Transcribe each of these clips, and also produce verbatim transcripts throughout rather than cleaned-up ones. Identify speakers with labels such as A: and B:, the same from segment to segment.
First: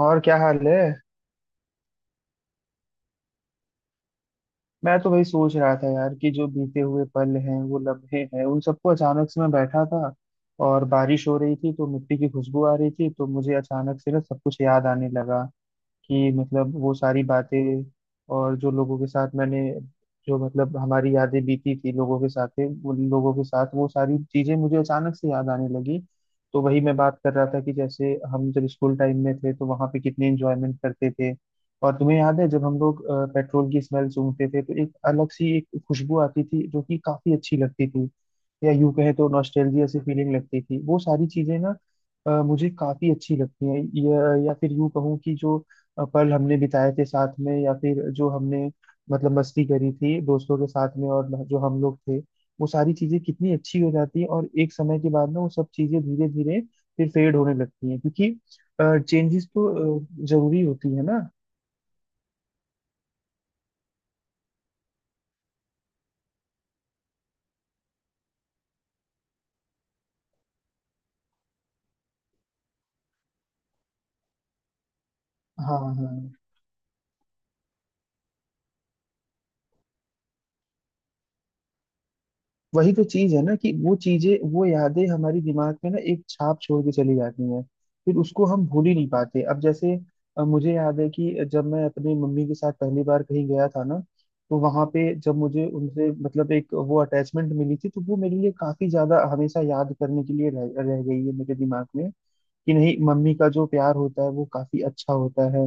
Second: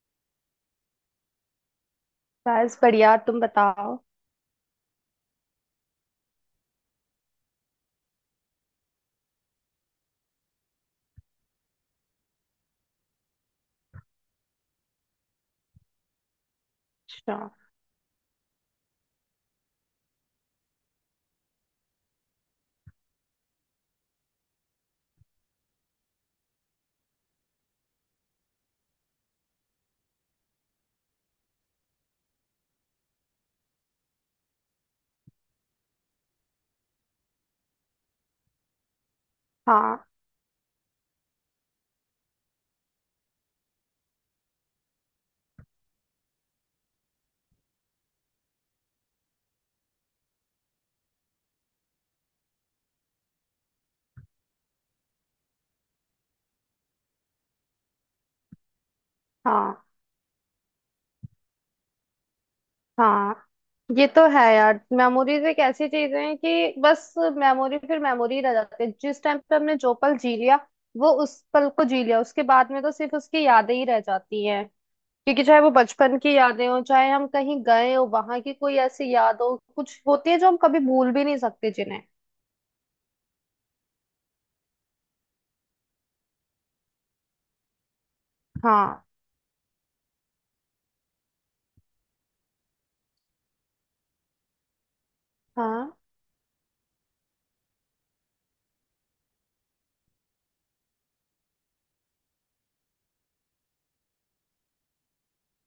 A: और क्या हाल है।
B: बस बढ़िया, तुम बताओ।
A: मैं तो वही सोच रहा था यार कि जो बीते हुए पल हैं, वो लम्हे हैं, उन सबको अचानक से मैं बैठा था और बारिश हो रही थी, तो मिट्टी की खुशबू आ रही थी। तो मुझे अचानक से ना सब कुछ याद आने लगा कि मतलब वो सारी
B: अच्छा।
A: बातें और जो लोगों के साथ मैंने जो मतलब हमारी यादें बीती थी लोगों के साथ, उन लोगों के साथ वो सारी चीजें मुझे अचानक से याद आने लगी। तो वही मैं बात कर रहा था कि जैसे हम जब स्कूल टाइम में थे तो वहां पे कितने एंजॉयमेंट करते थे। और तुम्हें याद है जब हम लोग अ, पेट्रोल की स्मेल सूंघते थे, तो एक अलग सी एक खुशबू आती थी जो कि काफी अच्छी लगती थी। या यूं कहें तो नॉस्टैल्जिया सी
B: हाँ,
A: फीलिंग लगती थी वो सारी चीजें ना। अ, मुझे काफी अच्छी लगती हैं, या, या फिर यूं कहूँ कि जो अ, पल हमने बिताए थे साथ में, या फिर जो हमने मतलब मस्ती करी थी दोस्तों के साथ में, और जो हम लोग थे वो सारी चीजें कितनी अच्छी हो जाती है। और एक समय के बाद ना वो सब चीजें धीरे धीरे फिर फेड होने लगती हैं, क्योंकि चेंजेस
B: हाँ,
A: तो अ, जरूरी होती है ना।
B: हाँ, ये तो है यार। मेमोरीज एक ऐसी चीज है कि बस मेमोरी फिर मेमोरी रह जाती है। जिस टाइम पे हमने जो पल जी लिया, वो उस पल को जी लिया, उसके बाद में तो सिर्फ उसकी यादें ही रह जाती हैं। क्योंकि चाहे वो
A: हाँ, हाँ,
B: बचपन
A: हाँ।
B: की यादें हो, चाहे हम कहीं गए हो वहां की कोई ऐसी याद हो, कुछ होती है जो हम कभी भूल भी नहीं सकते जिन्हें।
A: वही तो चीज है ना कि वो चीजें, वो यादें हमारी दिमाग में ना एक छाप छोड़ के चली जाती हैं, फिर उसको हम भूल ही
B: हाँ,
A: नहीं पाते। अब जैसे अ, मुझे याद है कि जब मैं अपनी मम्मी के साथ पहली बार कहीं गया था ना, तो वहां पे जब मुझे
B: हाँ,
A: उनसे मतलब एक वो अटैचमेंट मिली थी, तो वो मेरे लिए काफी ज्यादा हमेशा याद करने के लिए रह, रह गई है मेरे दिमाग में कि नहीं, मम्मी का जो प्यार होता है वो काफी अच्छा होता है।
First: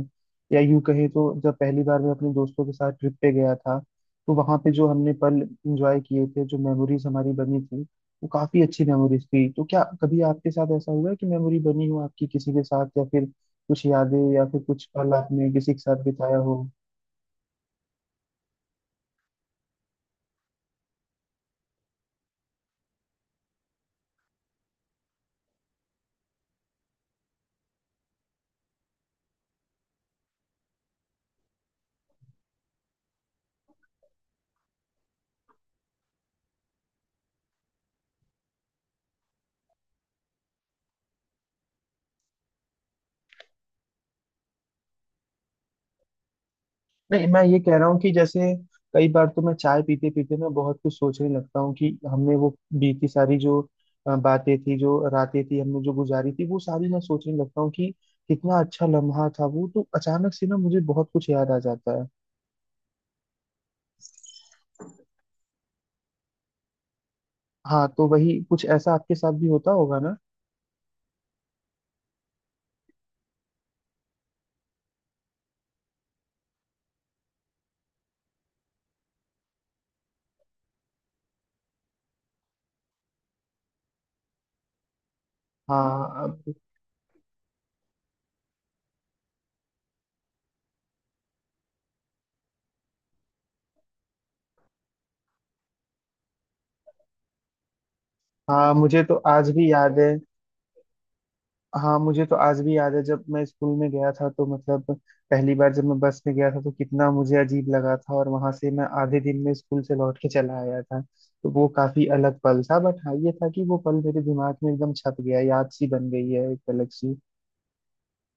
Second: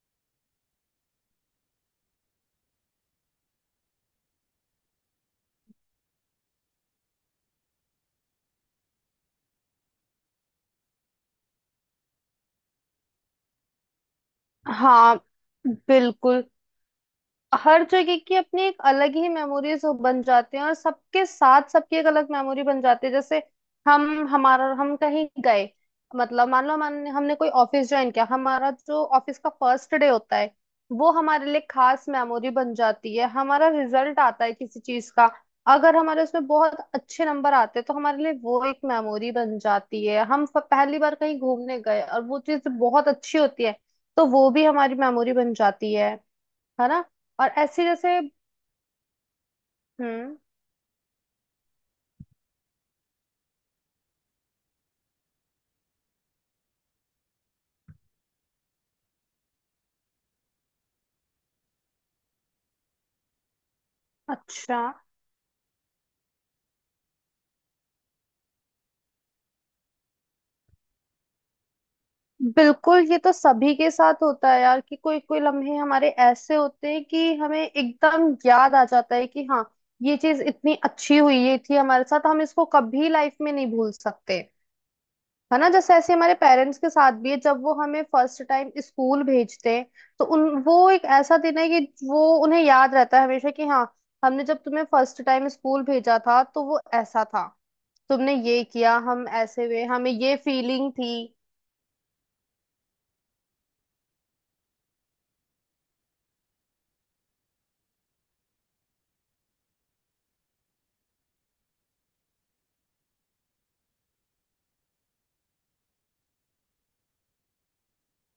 A: या यूं कहे तो जब पहली बार मैं अपने दोस्तों के साथ ट्रिप पे गया था, तो वहां पे जो हमने पल एंजॉय किए थे, जो मेमोरीज हमारी बनी थी, वो काफी अच्छी मेमोरीज थी। तो क्या कभी आपके साथ ऐसा हुआ है कि मेमोरी बनी हो आपकी किसी के साथ, या फिर कुछ यादें या फिर कुछ पल
B: हाँ,
A: आपने किसी के साथ बिताया
B: बिल्कुल।
A: हो?
B: हर जगह की अपनी एक अलग ही मेमोरीज बन जाती हैं, और सबके साथ सबकी एक अलग मेमोरी बन जाती है। जैसे हम हमारा हम कहीं गए, मतलब मान लो हमने हमने कोई ऑफिस ज्वाइन किया, हमारा जो ऑफिस का फर्स्ट डे होता है वो हमारे लिए खास मेमोरी बन जाती है। हमारा रिजल्ट आता है किसी चीज का, अगर हमारे उसमें बहुत अच्छे नंबर आते हैं, तो हमारे लिए वो एक मेमोरी बन जाती है। हम फ- पहली बार कहीं घूमने गए और वो चीज बहुत अच्छी होती है, तो वो भी हमारी मेमोरी बन जाती है। है ना?
A: नहीं, मैं
B: और
A: ये कह
B: ऐसे
A: रहा हूँ कि
B: जैसे।
A: जैसे कई बार तो मैं चाय पीते
B: हम्म।
A: पीते ना बहुत कुछ सोचने लगता हूँ कि हमने वो बीती सारी जो अ, बातें थी, जो रातें थी हमने जो गुजारी थी, वो सारी मैं सोचने लगता हूँ कि कितना अच्छा लम्हा था वो। तो अचानक से ना मुझे बहुत कुछ याद आ जाता है।
B: अच्छा।
A: हाँ, तो वही कुछ ऐसा आपके साथ भी होता होगा ना।
B: बिल्कुल, ये तो सभी के साथ होता है यार। कि कोई कोई लम्हे हमारे ऐसे होते हैं कि हमें एकदम याद आ जाता है कि हाँ, ये चीज इतनी अच्छी हुई, ये थी हमारे साथ, हम इसको कभी लाइफ में नहीं भूल सकते। है ना? जैसे ऐसे
A: हाँ,
B: हमारे
A: अब-
B: पेरेंट्स के साथ भी है, जब वो हमें फर्स्ट टाइम स्कूल भेजते हैं, तो उन वो एक ऐसा दिन है कि वो उन्हें याद रहता है हमेशा। कि हाँ, हमने जब तुम्हें फर्स्ट टाइम स्कूल भेजा था तो वो ऐसा था, तुमने ये
A: हाँ,
B: किया,
A: मुझे तो
B: हम
A: आज
B: ऐसे
A: भी
B: हुए,
A: याद
B: हमें
A: है।
B: ये फीलिंग थी।
A: हाँ, मुझे तो आज भी याद है जब मैं स्कूल में गया था, तो मतलब पहली बार जब मैं बस में गया था, तो कितना मुझे अजीब लगा था, और वहां से मैं आधे दिन में स्कूल से लौट के चला आया था। तो वो काफी अलग पल था, बट हाँ ये था कि वो पल मेरे दिमाग में एकदम छप गया, याद सी बन गई है एक अलग सी।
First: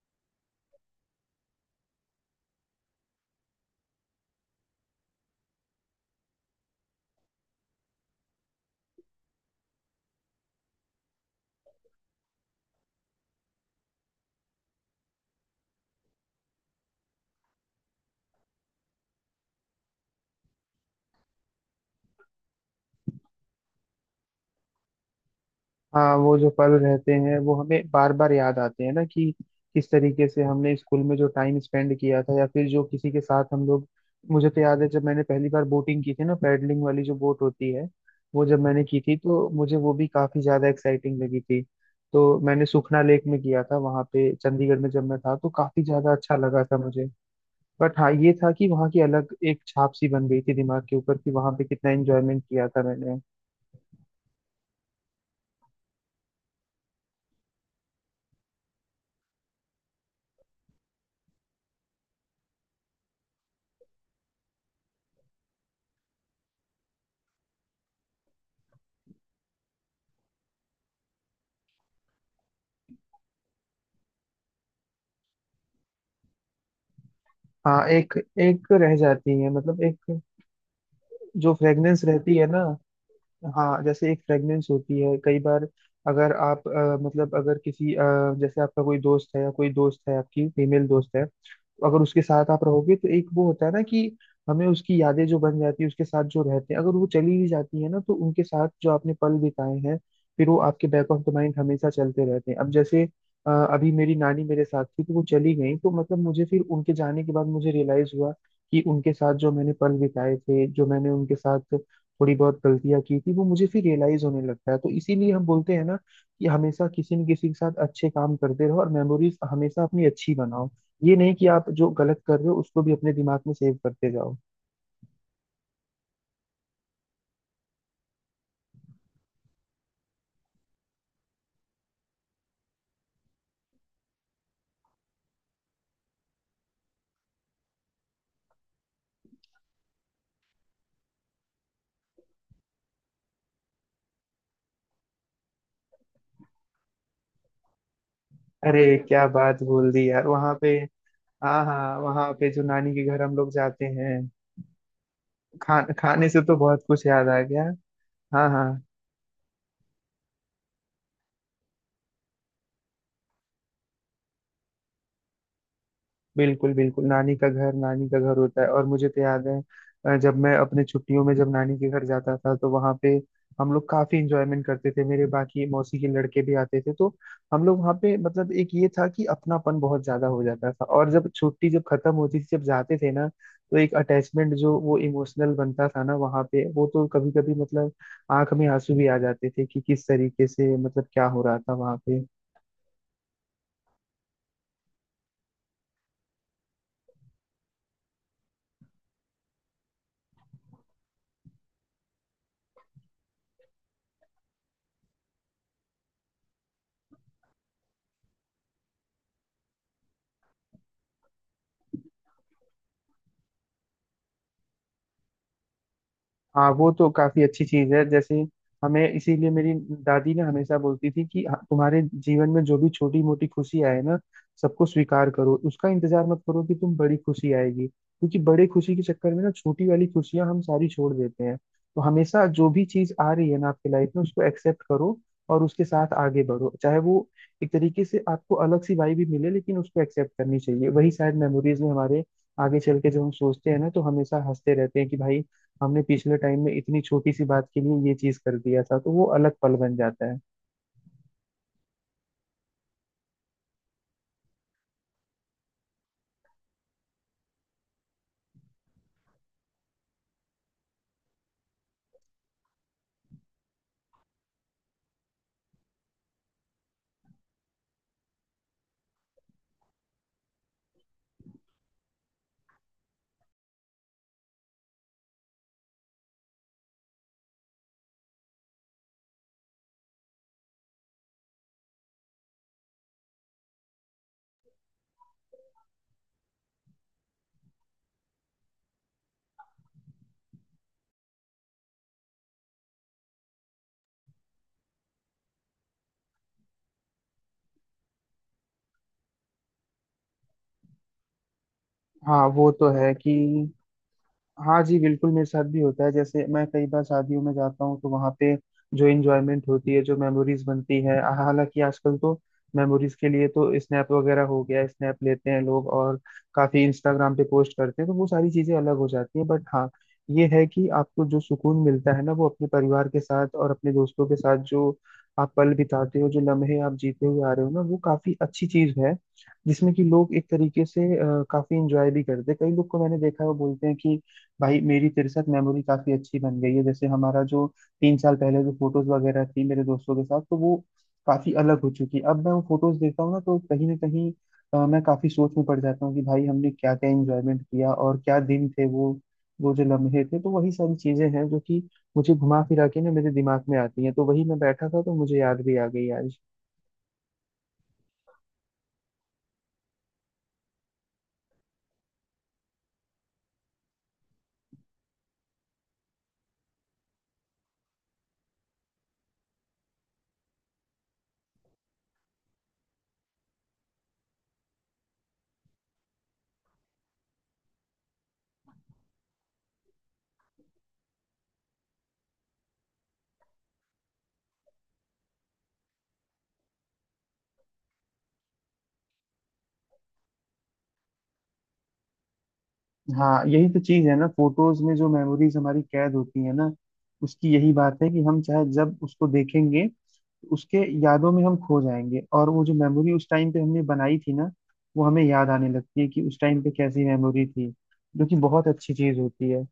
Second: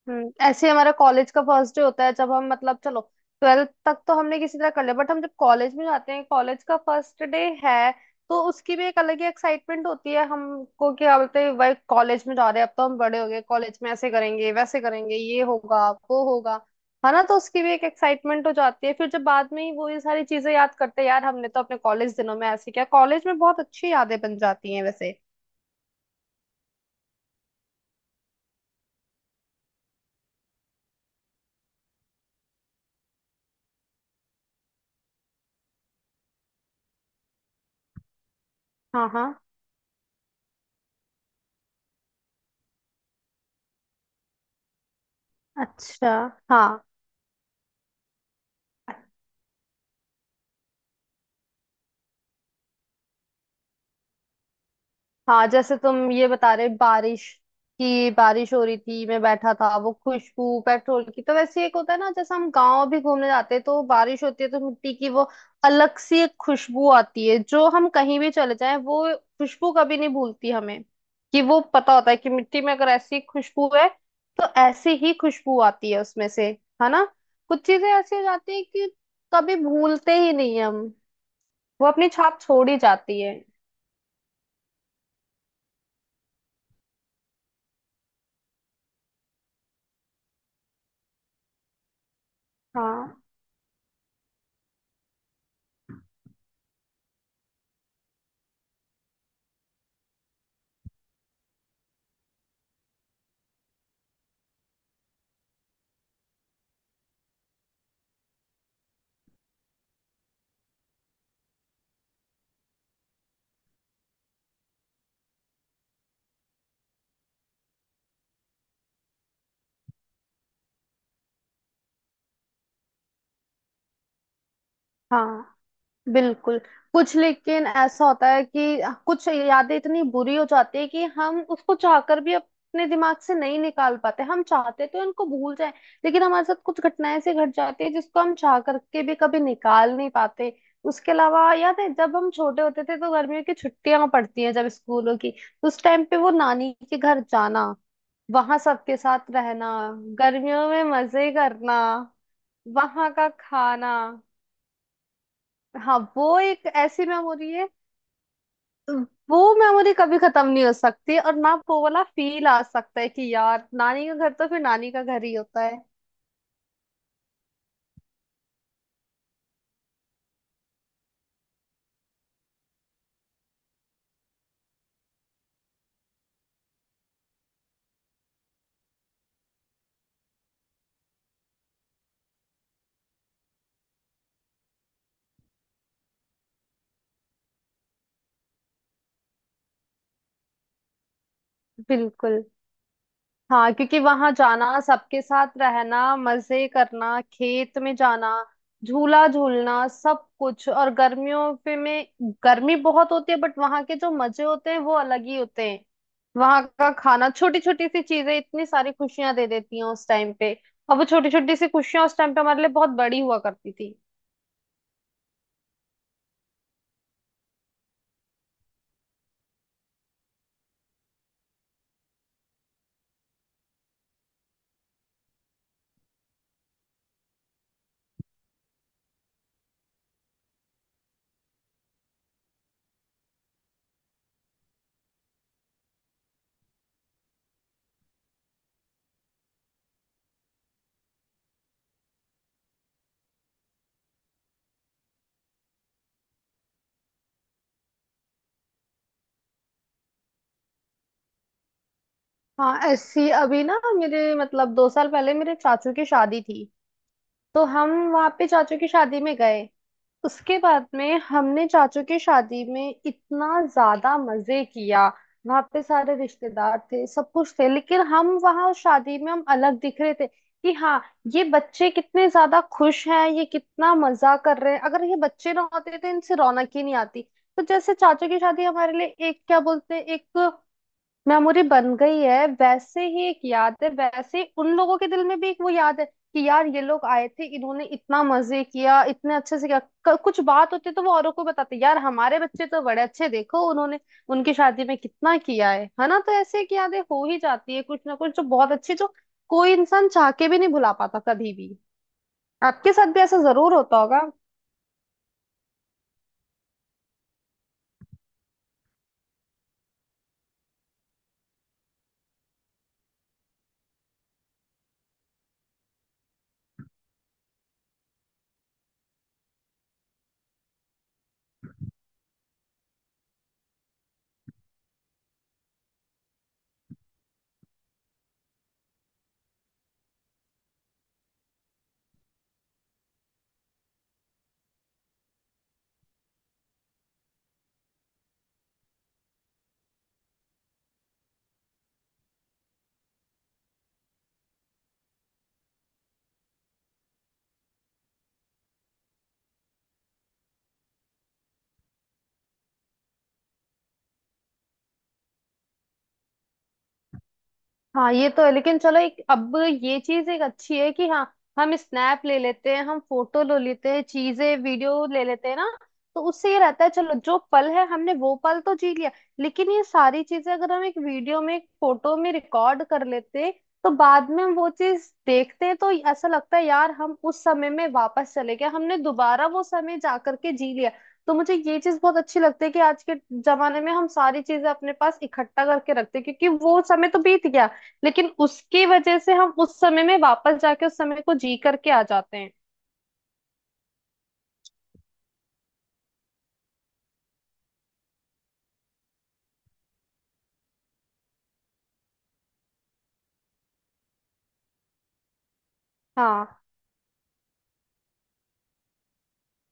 B: हम्म। ऐसे हमारा कॉलेज का फर्स्ट डे होता है। जब हम मतलब, चलो ट्वेल्थ तक तो हमने किसी तरह कर लिया, बट हम जब कॉलेज में जाते हैं, कॉलेज का फर्स्ट डे है, तो उसकी भी एक अलग ही एक्साइटमेंट होती है। हमको क्या बोलते हैं, भाई कॉलेज में जा रहे हैं, अब तो हम बड़े हो गए, कॉलेज में ऐसे करेंगे, वैसे करेंगे, ये होगा, वो होगा। है ना? तो उसकी भी एक एक्साइटमेंट हो जाती है। फिर जब बाद में ही वो ये सारी चीजें याद करते हैं, यार हमने तो अपने कॉलेज दिनों में ऐसे किया। कॉलेज में बहुत अच्छी यादें बन जाती हैं वैसे।
A: हाँ, वो जो पल रहते हैं वो हमें बार बार याद आते हैं ना कि किस तरीके से हमने स्कूल में जो टाइम स्पेंड किया था, या फिर जो किसी के साथ हम लोग। मुझे तो याद है जब मैंने पहली बार बोटिंग की थी ना, पैडलिंग वाली जो बोट होती है, वो जब मैंने की
B: हाँ,
A: थी
B: हाँ।
A: तो मुझे वो भी काफी ज्यादा एक्साइटिंग लगी थी। तो मैंने सुखना लेक में किया था, वहां पे चंडीगढ़ में जब मैं था, तो काफी ज्यादा
B: अच्छा।
A: अच्छा लगा
B: हाँ,
A: था मुझे। बट हाँ ये था कि वहाँ की अलग एक छाप सी बन गई थी दिमाग के ऊपर कि वहां पे कितना एंजॉयमेंट किया था मैंने।
B: हाँ, जैसे तुम ये बता रहे बारिश की, बारिश हो रही थी, मैं बैठा था, वो खुशबू पेट्रोल की। तो वैसे एक होता है ना, जैसे हम गांव भी घूमने जाते हैं तो बारिश होती है, तो मिट्टी की वो अलग सी एक खुशबू आती है, जो हम कहीं भी चले जाएं वो खुशबू कभी नहीं भूलती हमें। कि वो पता होता है कि मिट्टी में अगर ऐसी खुशबू है तो ऐसी ही खुशबू आती है उसमें से। है ना? कुछ
A: हाँ,
B: चीजें
A: एक
B: ऐसी हो जाती है
A: एक
B: कि
A: रह जाती है,
B: कभी
A: मतलब
B: भूलते
A: एक
B: ही नहीं हम।
A: जो
B: वो
A: फ्रेग्रेंस
B: अपनी
A: रहती
B: छाप
A: है ना।
B: छोड़ ही जाती है।
A: हाँ, जैसे एक फ्रेगनेंस होती है कई बार। अगर आप अ, मतलब अगर किसी अ, जैसे आपका कोई दोस्त है, या कोई दोस्त है आपकी फीमेल दोस्त है, तो अगर उसके साथ आप रहोगे, तो
B: हाँ,
A: एक वो होता है ना कि हमें उसकी यादें जो बन जाती है उसके साथ जो रहते हैं, अगर वो चली भी जाती है ना, तो उनके साथ जो आपने पल बिताए हैं, फिर वो आपके बैक ऑफ द माइंड हमेशा चलते रहते हैं। अब जैसे अ, अभी मेरी नानी मेरे साथ थी, तो वो चली गई, तो मतलब मुझे फिर उनके जाने के बाद मुझे रियलाइज हुआ कि उनके साथ जो मैंने पल बिताए थे, जो मैंने उनके साथ थोड़ी बहुत गलतियां की थी, वो मुझे फिर रियलाइज होने लगता है। तो इसीलिए हम बोलते हैं ना कि हमेशा किसी न किसी के साथ अच्छे काम करते रहो, और मेमोरीज हमेशा अपनी अच्छी बनाओ। ये नहीं कि आप जो गलत कर रहे हो उसको भी अपने दिमाग में सेव करते जाओ।
B: हाँ, बिल्कुल। कुछ लेकिन ऐसा होता है कि कुछ यादें इतनी बुरी हो जाती है कि हम उसको चाहकर भी अपने दिमाग से नहीं निकाल पाते। हम चाहते तो इनको भूल जाए, लेकिन हमारे साथ कुछ घटनाएं ऐसी घट जाती है जिसको हम चाह करके भी कभी निकाल नहीं पाते। उसके अलावा याद है जब हम छोटे होते थे, तो गर्मियों की छुट्टियां पड़ती हैं जब स्कूलों की, तो उस टाइम पे वो नानी के घर जाना, वहां
A: अरे,
B: सबके
A: क्या
B: साथ
A: बात
B: रहना,
A: बोल दी यार। वहां पे
B: गर्मियों में मजे
A: हाँ,
B: करना,
A: हाँ, वहां पे जो नानी के
B: वहां
A: घर
B: का
A: हम लोग जाते
B: खाना।
A: हैं। खा,
B: हाँ,
A: खाने
B: वो
A: से तो
B: एक
A: बहुत कुछ
B: ऐसी
A: याद आ
B: मेमोरी
A: गया।
B: है।
A: हाँ, हाँ।
B: वो मेमोरी कभी खत्म नहीं हो सकती, और ना वो वाला फील आ सकता है कि यार नानी का घर तो फिर नानी का घर ही होता है।
A: बिल्कुल, बिल्कुल, नानी का घर नानी का घर होता है। और मुझे तो याद है अ, जब मैं अपने छुट्टियों में जब नानी के घर जाता था, तो वहां पे हम लोग काफी इंजॉयमेंट करते थे, मेरे बाकी मौसी के लड़के भी आते थे, तो हम लोग वहाँ पे मतलब एक ये था कि अपनापन बहुत ज्यादा हो जाता था। और जब छुट्टी जब खत्म होती थी, जब जाते थे ना, तो एक अटैचमेंट जो वो इमोशनल बनता था ना वहाँ पे, वो तो कभी कभी मतलब आंख में आंसू भी आ जाते थे कि किस तरीके से मतलब क्या हो रहा था वहाँ पे।
B: बिल्कुल। हाँ, क्योंकि वहां जाना, सबके साथ रहना, मजे करना, खेत में जाना, झूला झूलना, सब कुछ। और गर्मियों पे में गर्मी बहुत होती है बट वहां के जो मजे होते हैं वो अलग ही होते हैं। वहां का खाना, छोटी छोटी सी चीजें इतनी सारी खुशियां दे देती हैं उस टाइम पे। और वो छोटी छोटी सी खुशियां उस टाइम पे हमारे लिए बहुत बड़ी हुआ करती थी।
A: हाँ, वो तो काफी अच्छी चीज है। जैसे हमें इसीलिए मेरी दादी ना हमेशा बोलती थी कि हाँ, तुम्हारे जीवन में जो भी छोटी मोटी खुशी आए ना, सबको स्वीकार करो, उसका इंतजार मत करो कि तुम बड़ी खुशी आएगी, क्योंकि बड़े खुशी के चक्कर में ना छोटी वाली खुशियां हम सारी छोड़ देते हैं। तो हमेशा जो भी चीज आ रही है ना आपकी लाइफ में, उसको एक्सेप्ट करो, और उसके साथ आगे बढ़ो, चाहे वो एक तरीके से आपको अलग सी वाई भी मिले, लेकिन उसको एक्सेप्ट करनी चाहिए। वही शायद मेमोरीज में हमारे आगे चल के जब हम सोचते हैं ना, तो हमेशा हंसते रहते हैं कि भाई हमने पिछले टाइम में इतनी छोटी सी बात के लिए ये चीज कर दिया था, तो वो अलग पल बन जाता है।
B: हाँ, ऐसी अभी ना, मेरे मतलब दो साल पहले मेरे चाचू की शादी थी, तो हम वहां पे चाचू की शादी में गए। उसके बाद में हमने चाचू की शादी में इतना ज्यादा मजे किया। वहां पे सारे रिश्तेदार थे, सब कुछ थे, लेकिन हम वहां उस शादी में हम अलग दिख रहे थे। कि हाँ, ये बच्चे कितने ज्यादा खुश हैं, ये कितना मजा कर रहे हैं, अगर ये बच्चे ना होते तो इनसे रौनक ही नहीं आती। तो जैसे चाचू की शादी हमारे लिए एक, क्या बोलते हैं, एक मेमोरी बन गई है। वैसे ही एक याद है, वैसे ही उन लोगों के दिल में भी एक वो याद है कि यार ये लोग आए थे, इन्होंने इतना मजे किया, इतने अच्छे से किया। क- कुछ बात होती तो वो औरों को बताते, यार हमारे बच्चे तो बड़े अच्छे, देखो उन्होंने उनकी शादी में कितना किया है। है ना? तो ऐसे एक यादें हो ही जाती है कुछ ना कुछ, जो बहुत अच्छी, जो कोई इंसान चाह के भी नहीं भुला पाता कभी भी।
A: हाँ, वो तो
B: आपके
A: है
B: साथ भी
A: कि
B: ऐसा जरूर होता होगा।
A: हाँ जी, बिल्कुल मेरे साथ भी होता है। जैसे मैं कई बार शादियों में जाता हूँ, तो वहाँ पे जो एंजॉयमेंट होती है, जो मेमोरीज बनती है, हालांकि आजकल तो मेमोरीज के लिए तो स्नैप वगैरह हो गया, स्नैप लेते हैं लोग, और काफी इंस्टाग्राम पे पोस्ट करते हैं, तो वो सारी चीजें अलग हो जाती है। बट हाँ, ये है कि आपको जो सुकून मिलता है ना वो अपने परिवार के साथ और अपने दोस्तों के साथ जो आप पल बिताते हो, जो लम्हे आप जीते हुए आ रहे हो ना, वो काफी अच्छी चीज है जिसमें कि लोग एक तरीके से अ, काफी इंजॉय भी करते हैं। कई लोग को मैंने देखा है वो बोलते हैं कि भाई मेरी तेरे साथ मेमोरी काफी अच्छी बन गई है। जैसे हमारा जो तीन साल पहले जो फोटोज वगैरह थी मेरे दोस्तों के साथ, तो वो काफी अलग हो चुकी है। अब मैं वो फोटोज देखता हूँ ना, तो कहीं ना कहीं अ, मैं काफी सोच में पड़ जाता हूँ कि भाई हमने क्या क्या एंजॉयमेंट किया, और क्या दिन थे वो वो जो लम्हे थे। तो वही सारी चीजें हैं जो कि मुझे घुमा फिरा के ना मेरे दिमाग में आती हैं, तो वही मैं बैठा था तो मुझे याद भी आ गई आज।
B: हाँ, ये तो है, लेकिन चलो एक अब ये चीज एक अच्छी है कि हाँ, हम स्नैप ले लेते हैं, हम फोटो ले लेते हैं, चीजें वीडियो ले लेते हैं ना, तो उससे ये रहता है चलो जो पल है हमने वो पल तो जी लिया। लेकिन ये सारी चीजें अगर हम एक वीडियो में एक फोटो में रिकॉर्ड कर लेते, तो बाद में हम वो चीज देखते हैं तो ऐसा लगता है यार हम उस समय में वापस चले गए, हमने दोबारा वो समय जा करके जी लिया। तो मुझे ये चीज बहुत अच्छी लगती है कि आज के जमाने में हम सारी चीजें अपने पास इकट्ठा करके रखते हैं, क्योंकि वो समय तो बीत गया, लेकिन उसकी वजह से हम उस समय में वापस जाके उस समय को जी करके आ जाते हैं।
A: हाँ, यही तो चीज है ना, फोटोज में जो मेमोरीज हमारी कैद होती है ना, उसकी यही बात है कि हम चाहे जब उसको देखेंगे, उसके यादों में हम खो जाएंगे, और वो जो मेमोरी उस टाइम पे हमने बनाई थी ना, वो हमें याद आने लगती है कि उस टाइम
B: हाँ।
A: पे कैसी मेमोरी थी, जो कि बहुत अच्छी चीज होती है।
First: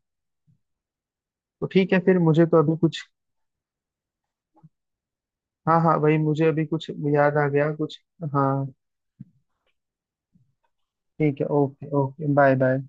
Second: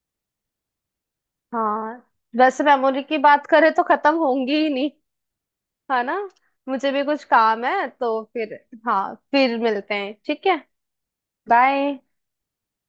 A: तो
B: हाँ,
A: ठीक है, फिर मुझे तो
B: वैसे
A: अभी कुछ
B: मेमोरी की बात करें तो खत्म होंगी ही नहीं।
A: हाँ, हाँ
B: है ना?
A: भाई मुझे अभी कुछ
B: मुझे भी कुछ
A: याद आ
B: काम
A: गया
B: है,
A: कुछ।
B: तो फिर।
A: हाँ,
B: हाँ, फिर मिलते हैं, ठीक है।
A: ठीक है, okay,
B: bye.
A: Okay, bye bye.